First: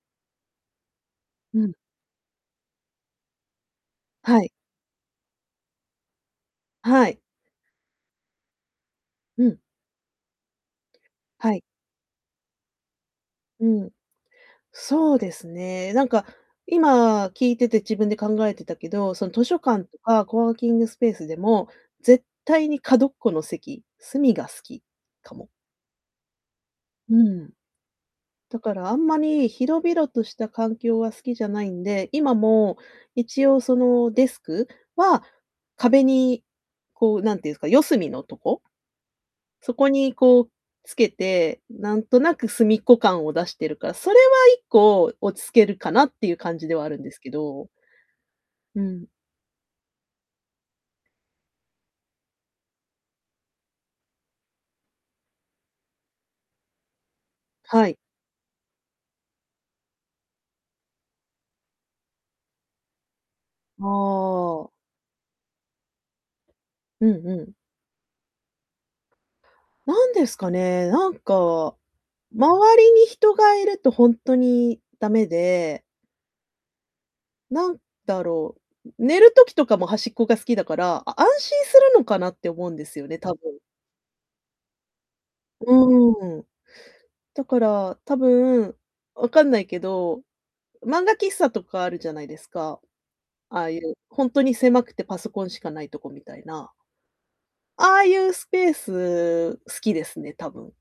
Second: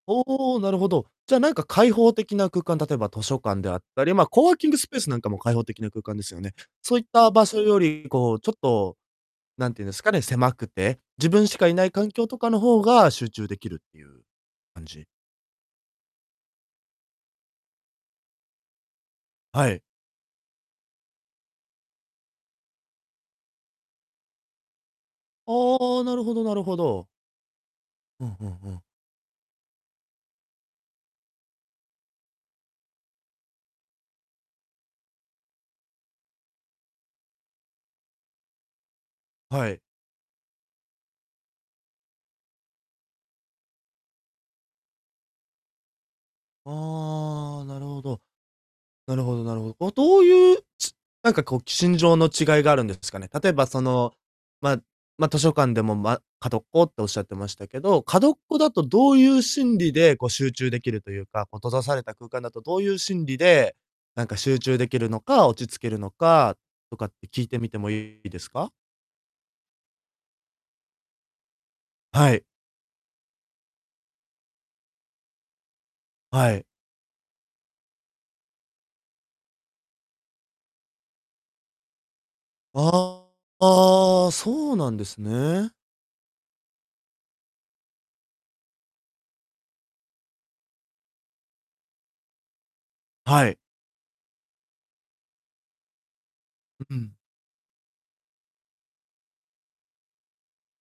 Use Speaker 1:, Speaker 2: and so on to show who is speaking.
Speaker 1: おおおお、なるほど。じゃあなん
Speaker 2: う
Speaker 1: か
Speaker 2: ん。
Speaker 1: 開放的な空間、例えば図書館であったり、ま、
Speaker 2: は
Speaker 1: コ
Speaker 2: い。
Speaker 1: ワーキングスペースなんかも開放的な空間ですよね。そういっ
Speaker 2: はい。
Speaker 1: た場所より、こう、ちょっと、
Speaker 2: うん。
Speaker 1: なんていうんですかね、狭くて、自分
Speaker 2: は
Speaker 1: し
Speaker 2: い。
Speaker 1: かいない環境とかの方が集中で
Speaker 2: う
Speaker 1: きる
Speaker 2: ん。
Speaker 1: っていう感じ？
Speaker 2: そうですね、なんか、今聞いてて自分で考えてたけど、その図書
Speaker 1: はい。
Speaker 2: 館とか、コワーキングスペースでも、絶対に角っこの席隅が好きかも。
Speaker 1: ああ、なるほどなるほど。
Speaker 2: うん。
Speaker 1: うんうん
Speaker 2: だ
Speaker 1: う
Speaker 2: か
Speaker 1: ん。
Speaker 2: らあんまり広々とした環境は好きじゃないんで、今も一応そのデスクは、壁に、こうなんて言うんすか、四隅のとこ
Speaker 1: は
Speaker 2: そ
Speaker 1: い。
Speaker 2: こにこうつけて、なんとなく隅っこ感を出してるから、それは一個落ち着けるかなっていう感じではあるんですけ
Speaker 1: ああ、
Speaker 2: ど。
Speaker 1: なるほど。
Speaker 2: うん。
Speaker 1: なるほどなるほ。お、どういう、ちなんかこう心情の違いがあるんですかね。例えばその、まあ、ま、図書館でも、ま、角っこっておっしゃってましたけ
Speaker 2: はい。
Speaker 1: ど、角っこだとどういう心理でこう集中できるというか、こう閉ざされた空間だとどういう心理で、なんか、集
Speaker 2: ああ。
Speaker 1: 中できるのか、落ち着けるのか、とか
Speaker 2: う
Speaker 1: っ
Speaker 2: ん
Speaker 1: て聞
Speaker 2: う
Speaker 1: い
Speaker 2: ん。
Speaker 1: てみてもいいですか？
Speaker 2: なんですかね、なんか、
Speaker 1: はい。
Speaker 2: 周りに人がいるとほんとに駄目で
Speaker 1: はい。
Speaker 2: なんだろう、ん、寝る時とかも端っこが好きだから、あ安心するのかなって思うんですよね、
Speaker 1: あ
Speaker 2: 多分。
Speaker 1: あ、ああ、そうなんですね。
Speaker 2: うーん。だから、多分、わかんないけど、漫画喫茶とかあるじゃないですか、
Speaker 1: は
Speaker 2: あ
Speaker 1: い。
Speaker 2: あいう。ほんとに狭くてパソコンしかないとこみたいな。
Speaker 1: ううん。
Speaker 2: ああいうスペース好きですね、多分。